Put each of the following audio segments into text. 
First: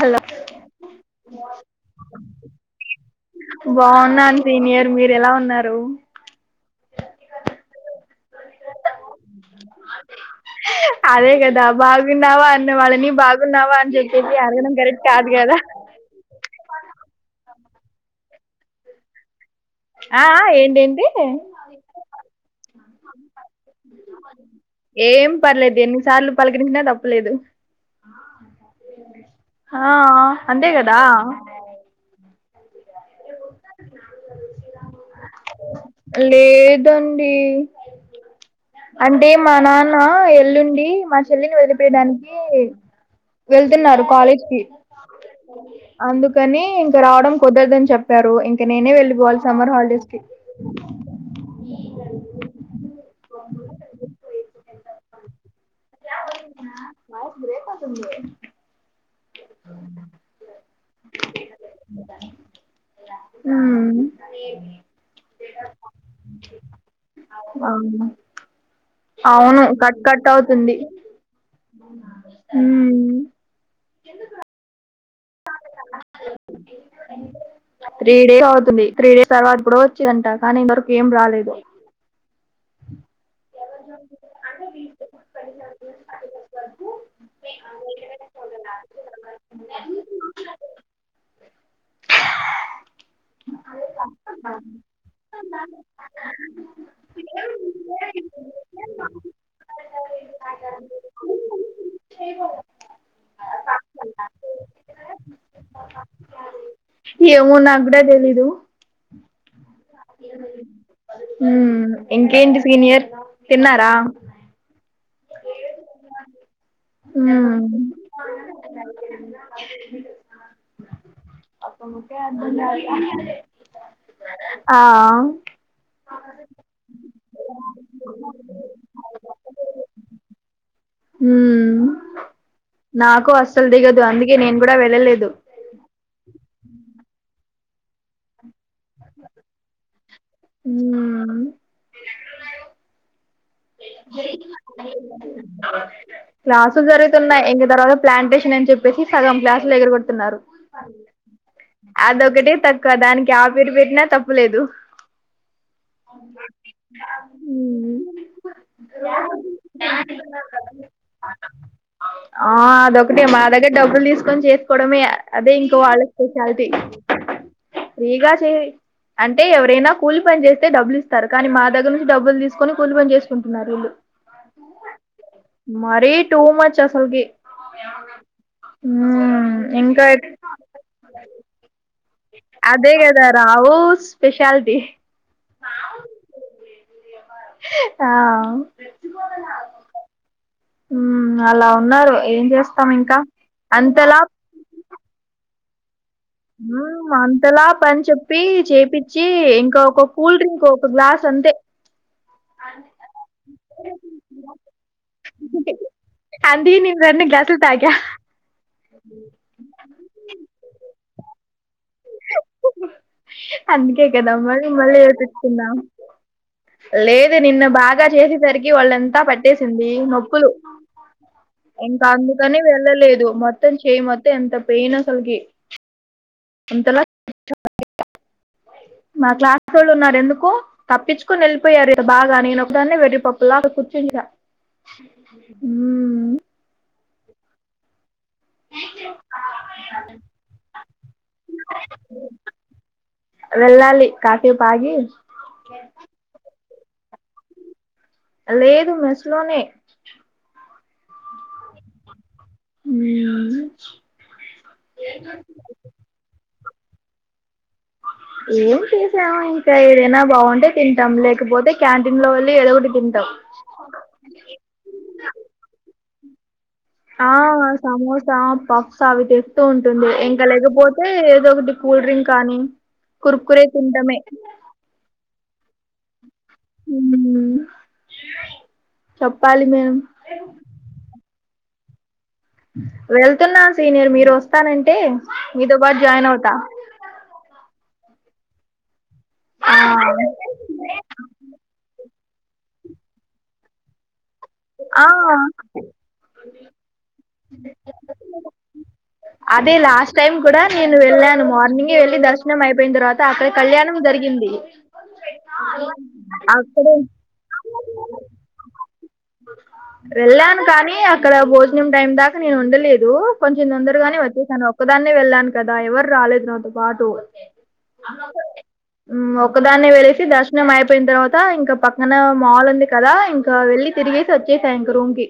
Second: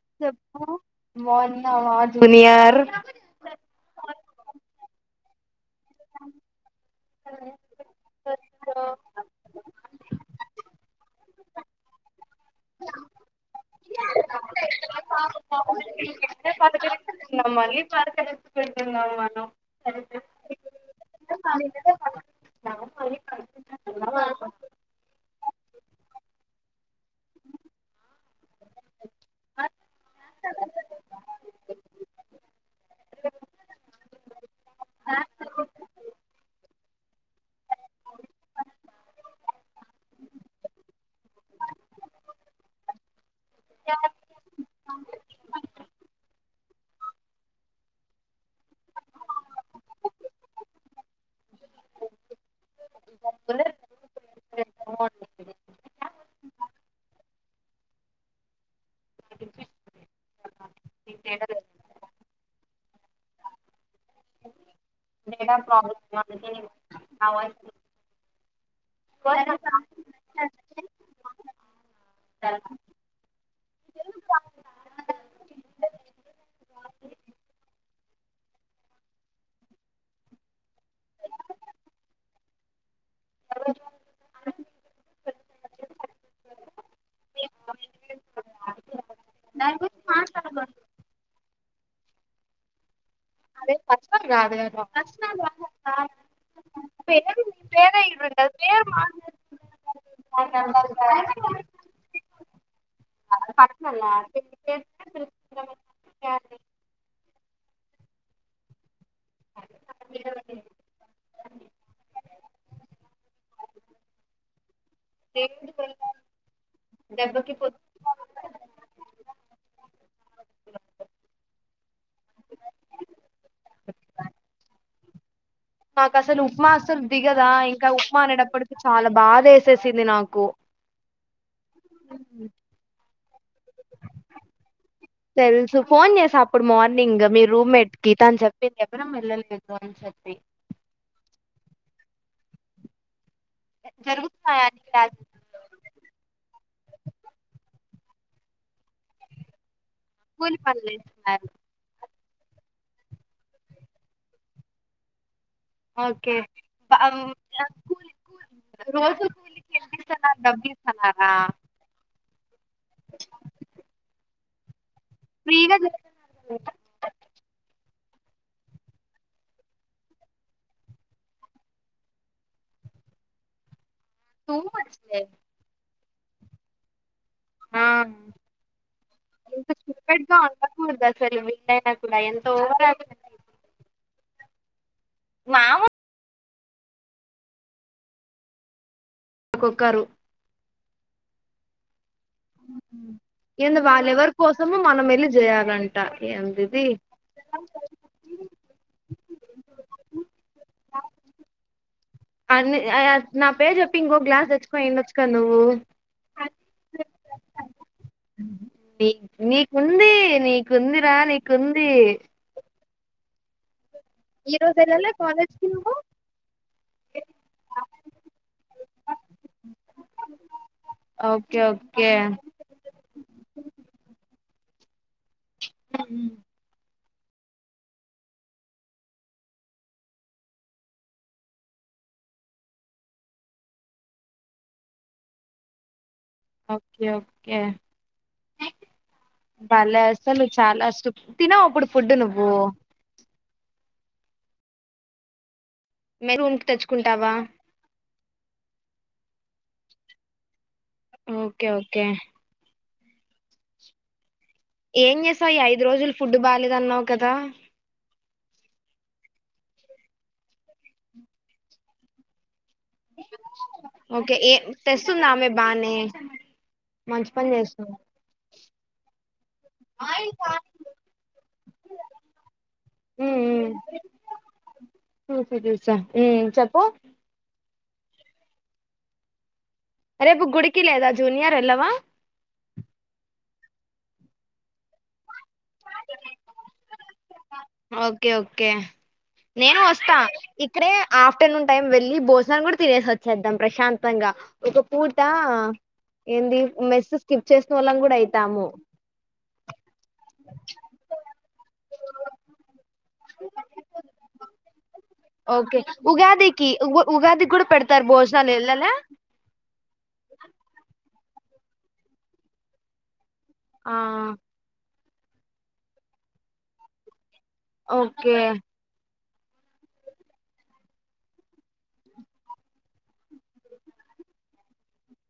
Hello చెప్పు బాగున్నావా junior బాగున్నాను సీనియర్ మీరు ఎలా ఉన్నారు అదే కదా బాగున్నావా అన్న వాళ్ళని బాగున్నావా అని చెప్పేసి అడగడం కరెక్ట్ కాదు కదా అంటే పకకుందాం మళ్ళీ పదకలుచ్చుకుళ్ంటున్నాాం మనం [unintelligible] ఆఆ ఏంటేంటి ఏం పర్లేదు ఎన్నిసార్లు పలకరించినా తప్పులేదు ఆఆ అంతే కదా లేదండి అంటే మా నాన్న ఎల్లుండి మా చెల్లిని వదిలిపయడానికి వెళ్తున్నారు కాలేజ్కి అందుకని ఇక రావడం కుదరదని చెప్పారు ఇంకా నేనే వెళ్ళిపోవాలి సమ్మర్ హాలిడేస్ కి [unintelligible] వా గురే తే [unintelligible] హుమ్ ప్రబ్ [unintelligible] ఆ అవును కట్ కట్ అవుతుంది స మ్మ్. త్రీ డేస్ అవుతుంది త్రీ డేస్ తర్వాత కూడా వచ్చిందంట కానీ ఇంతవరకు ఏం రాలేదు న [unintelligible] అదే ప్ర అదరురు మా [unintelligible] ఏమో నాకు కూడా తెలీదు హుమ్ ఇంకేంటి సీనియర్ తిన్నారా ది దెబ్బకి పో అ ఆ నాకు అసలు ఉప్మా అసలు దిగదా ఇంకా ఉప్మా అనేటప్పటిక చాలా బాధ వేసేసింది నాకు కు ఉ నాక్ వాస్ అసలు దిగదు అందుకే నేను కూడా వెళ్ళలేదు నింగ్ మీ రూమ్మేట్ కి తను చెప్పింది చెప్పన మీరు ఏళ్లలేదు అని చెప్పి హ్మ్ క్లాసులు జరుగుతున్నాయ్. ఇంగ తర్వాత ప్లాంటేషన్ అని చెప్పేసి, సగం క్లాసులు ఎగరగొట్ తున్నారు. అదొక్ ఒకటే తక్కువ, దానికి ఆ పేరు పెట్టినా తప్పులేదు. ఓకే ఉ రోజు కూలికి ఎంత ఇస్తున్నారు డబ్బులు ఇస్తున్నారా ఆ అదొక్కటే మా దగ్గర డబ్బులు దీస్ కొన్ చేస్కోవడమేయా అదే ఫ్రీ ఇంకో వాళ్ళ స్పెషాలిటీ. ఫ్రీగా చెయ్. అంటే ఎవరైనా కూలి పని చేస్తే డబ్బులు ఇస్తారు. కాని, మా దగ్గర నుంచి డబ్బులు తీసుకొని, కూలి పని చేస్ కుంటున్నారీళ్ళు టూ మచ్ ఏ టూ మచ్ అసల్ కీ ఆ ఇంతకు ఇంకా [unintelligible] అదే గద రావూ స్పెష్ షలిటీ మా వు ఆ ఒక్కొక్కరు హ్మ్ అలా ఉన్నారు. ఏం చేస్తాం ఇంకా ఏంది? వాళ్ళ ఎవరి కోసము మనం ఎళ్ళి జేయాలి. [unintelligible] ఊ అంతలా పని చెప్పి, చేపిచ్ చ్చి ఇంకా ఒక కూల్ డ్రింక్ ఒక గ్లాస్ అంతే అన్ని అయ నా పేరు చెప్పి, ఇంకో గ్లాస్ తెచ్చుకో ఏం తెచ్చుకొ నువ్వు అందుకే నేను రెండు గ్లాసులు తాగా నీ నీకుందీ, నీకుంది. రా నీకుంది. అన్ని కే కదా ఈ మళ్ళీ రోజు మళ్ళీ వెళ్ళాలా కాలేజ్ కి ఏపిచ్చుకున్నాం. నువ్వు లేదే నిన్న బాగ చేసేసరికి వొళ్ళంత పట్టేసింది. నొప్పులు, ఓకే ఇంకా ఓకే అందుకని వెళ్ళలేదు. మొత్తం చేయి మొత్తం ఎంత పెయిన్ అసల్కి ఉ అంతలా [unintelligible] మా క్లాస్ ఒళ్ళు ఉన్నారు ఎందుకు? తప్పించుకొని ఎళ్ళిపోయారు ఇక బాగ నేను ఒకదాన్ని వెర్రి పప్పులా అక్కడ కూర్చున్న. ఊహ్. ఒక్కె ఒక్కే. భలే అసలు చాలా సుప్ట్ తినూ ఇప్పుడు ఫుడ్డు నువ్వూ. వెల్ళాలి కాసేపు ఆగీ మే రూమ్కి తెచ్చుకుంటావా లేదు మెస్లోనే ఓకే ఓకే మీద [unintelligible] ఏం చేసావ్ ఈ ఐదు రోజులు ఫుడ్ బా లేదన్నావు కదా ఏం చేసాము ఇంకా ఏదైనా బాగుంటే తింటాం లేకపోతే క్యాంటీన్ లో వెళ్ళి ఏదో ఒకటి తింటాం ఓకే ఏ తెస్తుందామె బానే మంచి ఆ పని చేస్తుంది సమోసా పఫ్స్ అవి తెస్తూ ఉంటుంది ఇంకా లేకపోతే ఏదో ఒకటి కూల్ డ్రింక్ కానీ ఉమ్, కురుకురే తింటమే ఉ చెప్పు చొప్పాలి రేపు గుడికి లేదా జూనియర్ ఎలావ్ మా వెళ్తున్నాను సీనియర్ మీరు వస్తానంటే మీతో పాటు జాయిన్ అవుతా ఓకే ఓకే ఆ నేను వస్తా ఇక్కడే ఆఫ్టర్నూన్ టైం వెళ్ళి బో అన్నం కూడా తినేసి వచ్చేద్దాం ప్రశాంతంగా ఒక ఆ పూట ఏంది మెస్ స్కిప్ చేసిన వాళ్ళం కూడా అయితాము అదే లాస్ట్ టైం కూడా నేను వెళ్ళాను మార్నింగే వెళ్ళి ద నా [unintelligible] అయిపోయిన తర్వాత అక్కడ కళ్యాణం జరిగింది ఓకే ఉగాదికి అక్కడ ఉ ఉగాదికి కూడా పెడతారు భోజనాలు వెళ్ళాలా వెళ్ళాను కానీ అక్కడ భోజనం టైం దాకా నేను ఉండలేదు కొంచెం ఆ తొందరగానే వచ్చేసాను ఒక్క దాన్నే వెళ్ళాను కదా ఎవరు రాలేదు నాతో పాటు ఓకే ఉ ఒక్కదాన్నే వెల్లేసి దర్శనం అయిపోయిన తర్వాత ఇంకా పక్కన మాల్ ఉంది కదా ఇంకా వెళ్ళి తిరిగేసి వచ్చేస ఇంక రూంకి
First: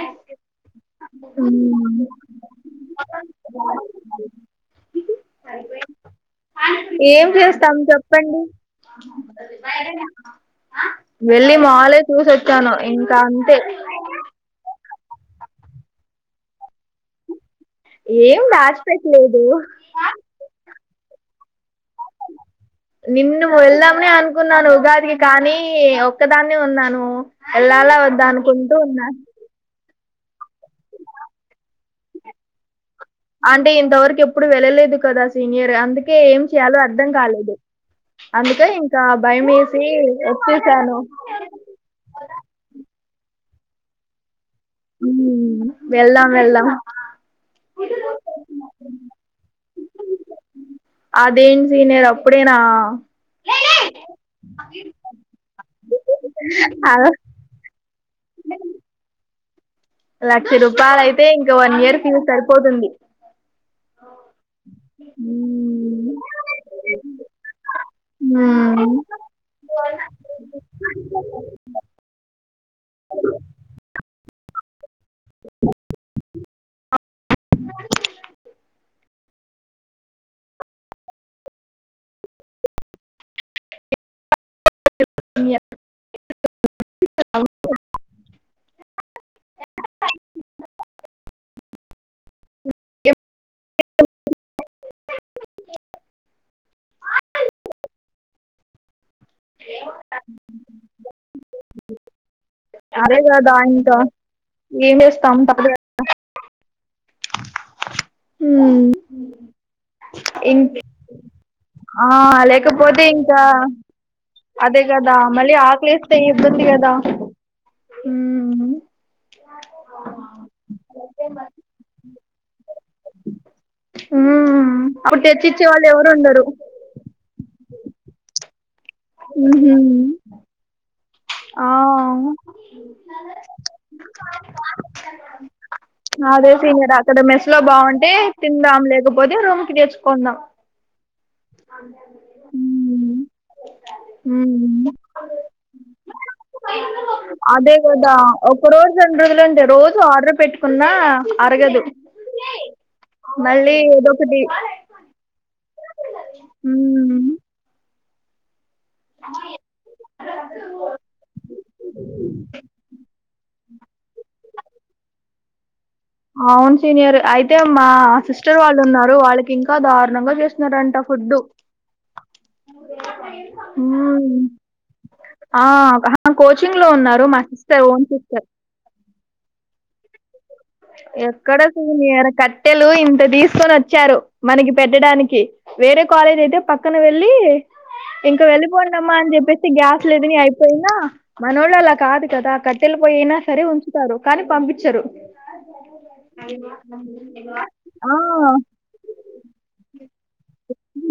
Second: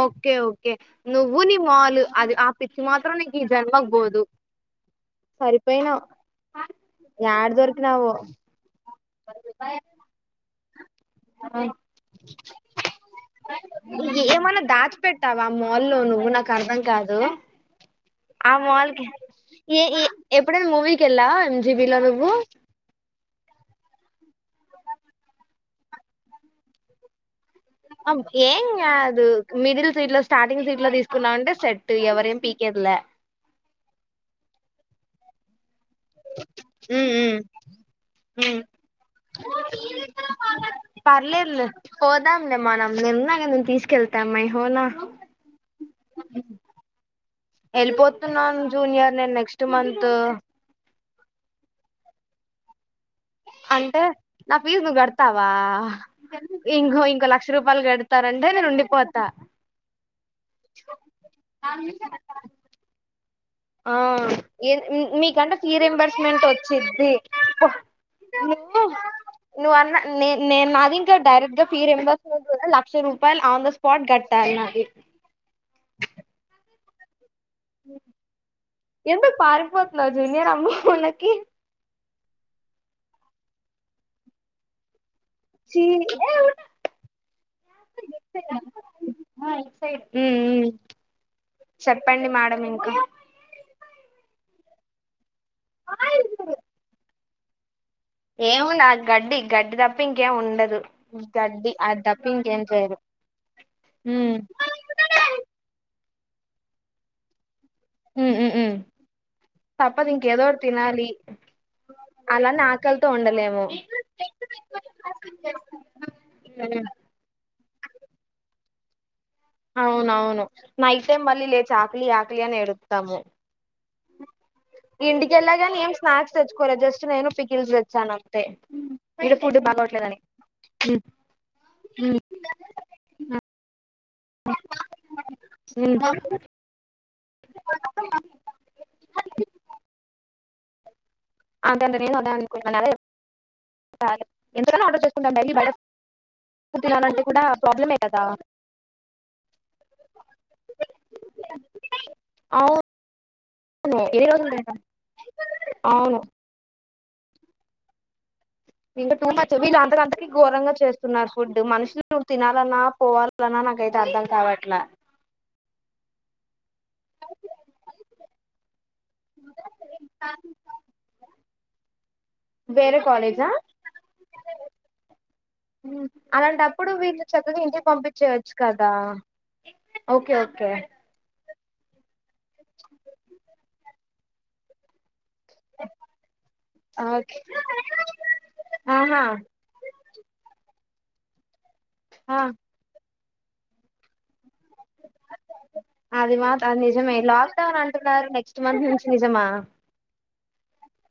ఓకే ఓకే నువ్వు నీ మాలు అది ఆ పిచ్చి మాత్రం నీకు ఈ జన్మకు పోదు సరిపోయినవ్ ఏం ఏడ చేస్తాం దొరికినావో చెప్పండి వెళ్ళి ఆ, మాలే చూసొచ్చి ఇంకా అంతే కాచ పెట్టావా మాల్లో నువ్వు నాకు అర్ధం కాదు ఏం ఆ మాల్కి దాచిపెట్లేదు ఎలా నిన్న ఎల్లమ్నే అ అనుకున్నాను ఉగాదికి కానీ ఒక్కదాన్ని ఉన్నాను ఎల్లాల అబ్ వద్దా ఏం అనుకుంటూ ఉన్నా కాదు మిడిల్ సీట్ లో స్టార్టింగ్ సీట్ లో తీసుకున్నామంటే సెట్టు ఎవరే ఏం పీకేదిలే అంటే ఇంతవరకు ఎప్పుడు వెళ్ళలేదు కదా సీనియర్ అందు అకే ఏం చేయాలో అర్థం ఉమ్ ఉమ్ కాలేదు ఉమ్ అందుకే ఇంకా భయం వేసి వచ్చేసాను పర్లేదులే పోదాంలే మనం నిన్న నేను తీసుకెళ్తా మై అవునా వెళ్లాం వెళ్ళాం వెళ్ళిపోతున్నాను జూనియర్ నేను నెక్స్ట్ మంత్ ప్పుడేనా అంటే నా ఫీజు నువ్వు గడతావా ఇంకో అలా రూ. ఇంకో లక్ష రూపాయలు గడతారంటే నేను ఉండిపోతా లక్ష రూపాయల అయితే ఇంకా వన్ ఇయర్ ఫీజు సరిపోతుంది ఆ ఏ మీ మీకంటే ఫీ హ్మ్. రింబర్స్మెంట్ వచ్చిద్ది నువ్ హ్మ్. నువన్న నేను నేను నాది ఇంకా డైరెక్ట్ గా ఫీ రింబర్స్మెంట్ లక్ష రూపాయలు ఆన్ ద స్పాట్ కట్టాల్న ఇ ఎందుక్ పారిపోతున్నావ్ జూనియర్ అమ్మ ఉన్నకి ఛీ ఉం ఉం చెప్పండి మ్యాడం ఇంకా [inaudible] ఏం ఉన్నాది గడ్డి గడ్డి తప్పి ఇంకేం ఉండదు గడ్డి అద అదే కదా బా ఇంకా ఉమ్ ఏం చేస్తాం తప్పా ఉఉ మ్మ్ హ్మ్. తప్పది ఇంక ఇం ఏదోటీ తినాలి ఆ అలానే లేకపోతే ఆకలితో ఇంకా ఉండలేము అదే కదా మళ్ళీ ఆకలిస్తే ఇబ్బంది కదా హ్మ్ అవునవును నైట్ టైం మళ్ళి లేచి ఆకలి ఆక్ అయాన్ ఎడుత్తము ఉమ్ అప్పుడు తెచ్చిచ్చే ఇంటికెళ్లాగానే వాళ్ళు ఏం ఎవరు స్నాక్స్ ఉండరు తెచ్చుకోలే జస్ట్ నేను పిక్ కిల్ జెచ్చాన అంతే ఇగ ఫుడ్ ఉహు బాలవట్లేదని ఆ అదే సీనియర్ అక్కడ మెస్ లో బాగుంటే తిందాం లేకపోతే రూమ్ కి తెచ్చుకుందాం అదే అంట నేను అద సే ఉమ్ ఎంతకన్నా ఉమ్ ఆర్డర్ చేసుకుంటాం మళ్ళీ అదే కదా ఒక రోజు రెండ రోజులుండి రోజు ఆర్డర్ పెట్టుకున్నా అరగదు అవును మళ్ళీ ఏదో ఎన్ని ఒకటి రోజులు తింటాం అవును ఇంకా టూ మచ్ వీళ్ళు అందరుందరికీ ఘోరంగా చేస్తున్నారు ఫుడ్ మనుషులు నువ్వు తినాలన్నా పోవాలన్నా నాకైతే అర్ధం కావట్లా వాళునా వాళ్ళకి ఇంకా దారుణంగా చేస్తున్నంట ఫుడ్ వేరే కాలేజా కోచింగ్ లో అలాంటప్పుడు వీళ్ళు ఉన్నారు మా చక్కగా సిస్ర్ ఇంటికి ఓన్ సిస్ పంపించేయచ్చు క అక్కడకు నిర కట్టెలు ఇంత తీసుకొని వచ్చారు మనకి పెట్టడానికి వేరే కాలేజ్ అయితే పక్కన వెళ్ళి ఓకే ఇంక వెళ్ళిపోండమా ఆహా అని చెప్పే గ్యాస్లు లేదని అయిపోయి మనోళ్ళలా కాదు ఆ, కదా కట్టల పోయినా సరే ఉంచుతారు కానీ పంపించరు అది మా అది నిజమే లాక్డౌన్ ఆ అంటున్నారు నెక్స్ట్ మంత్ నుంచి నిజమా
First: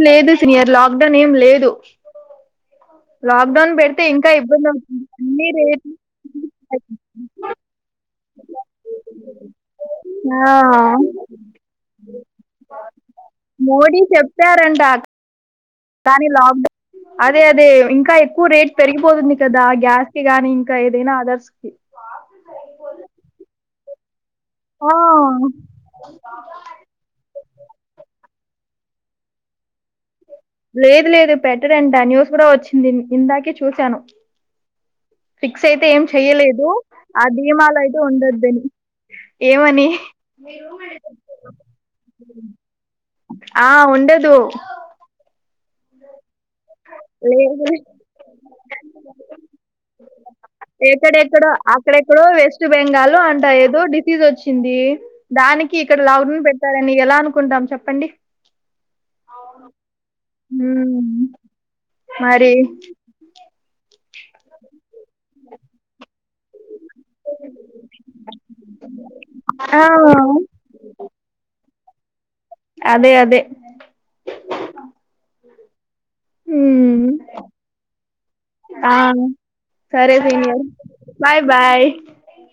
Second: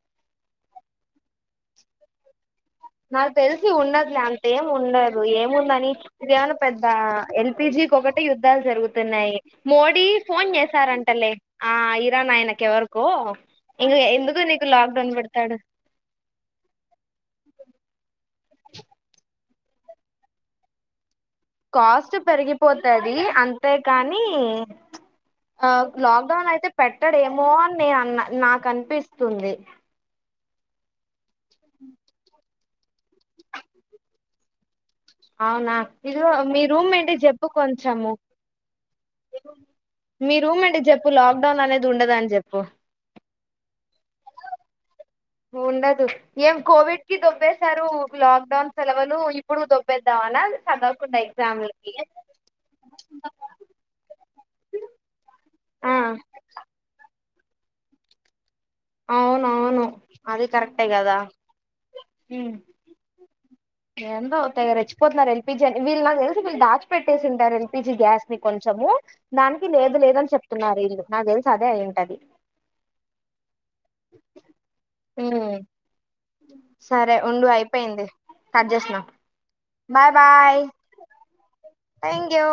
లేదు సనియర్ లాక్డౌన్ ఏం లేదు నాకు తెలిసి లాక్డౌన్ పెడితే ఉండదులే ఇంకా అంతేం ఇబ్బంది అవుతుంది ఉండదు అన్ని ఏముందని రేట్లు ఇదేమన్నా పెద్ద పెరిగిపోయాయి. ఎల్ పి జీ కి ఒకటి టె యుద్ధాలు జరుగుతున్నాయి మోడీ ఫోన్ ఆ చేసారంటలే ఆ ఇరాన్ ఆయనకి ఎవరకో ఇంక మోడీ ఎందుకు నీకు చెప్పారంట లాక్ డౌన్ పెడతా డు కానీ లాక్డౌన్ అదే అదే ఇంకా ఎక్కువ రేట్ పెరిగిపోతుంది కదా గ్యాస్ కి గాని ఇంకా ఏదైనా అదర్స్ కి కాస్ట్ పెరిగిపోతది అంతే కానీ నీ ఆ లాక్ డౌన్ అయితే పెట్టడే మోహన్ నేను అన్న నాకు అనిపిస్తుంది లేదు లేదు పెట్టడంట న్యూస్ కూడా వచ్చింది ఇందాకే చూశాను. ఫిక్స్ అవునా అయితే ఏం ఇదిగో మీ చెయలేదు రూమ్ ఏంటి ఆ చెప్పు థీమాలో అయితే కొంచెము ఉండద్దని ఏమని మీ రూమ్ ఏంటి చెప్పు లాక్డౌన్ అనేది ఉండదని చెప్పు ఆ ఉండదు. ఉండదు ఏం కోవిడ్ కి లేదు దొబ్బేశారు లాక్డౌన్ సెలవులు ఇప్పుడు దొబ్బేద్దాం అనా చదవకుండా ఎక్కడెక్కడో ఎగ్జామ్లకి అక్కడెక్కడో వింది దానికి ఆ ఇక్కడ లాక్ డౌన్ పెట్టాలని ఎలా అను కుంటాం చెప్పండి అవును అవును అది కరెక్టే కదా ఉమ్, మరి ఎందొ తగరచ్చి [inaudible] పోతున్నారు ఎల్పిి జన్ వ [unintelligible] ల్ వీళ్ళు దాచి పెట్టేసింటారు ఎల్పిజి గ్యాస్ ని కొంచెము దానికి ఆ లేదు లేదని చెప్తున్నారు వీళ్ళు నాకు తెలుసు అదే అయి పది అదే అదే పొర్ ఉమ్ సరే ఉండు అయిపోయింది స్టార్ట్ ఆ చేసినబాయ్ సరే bye senior bye bye thank you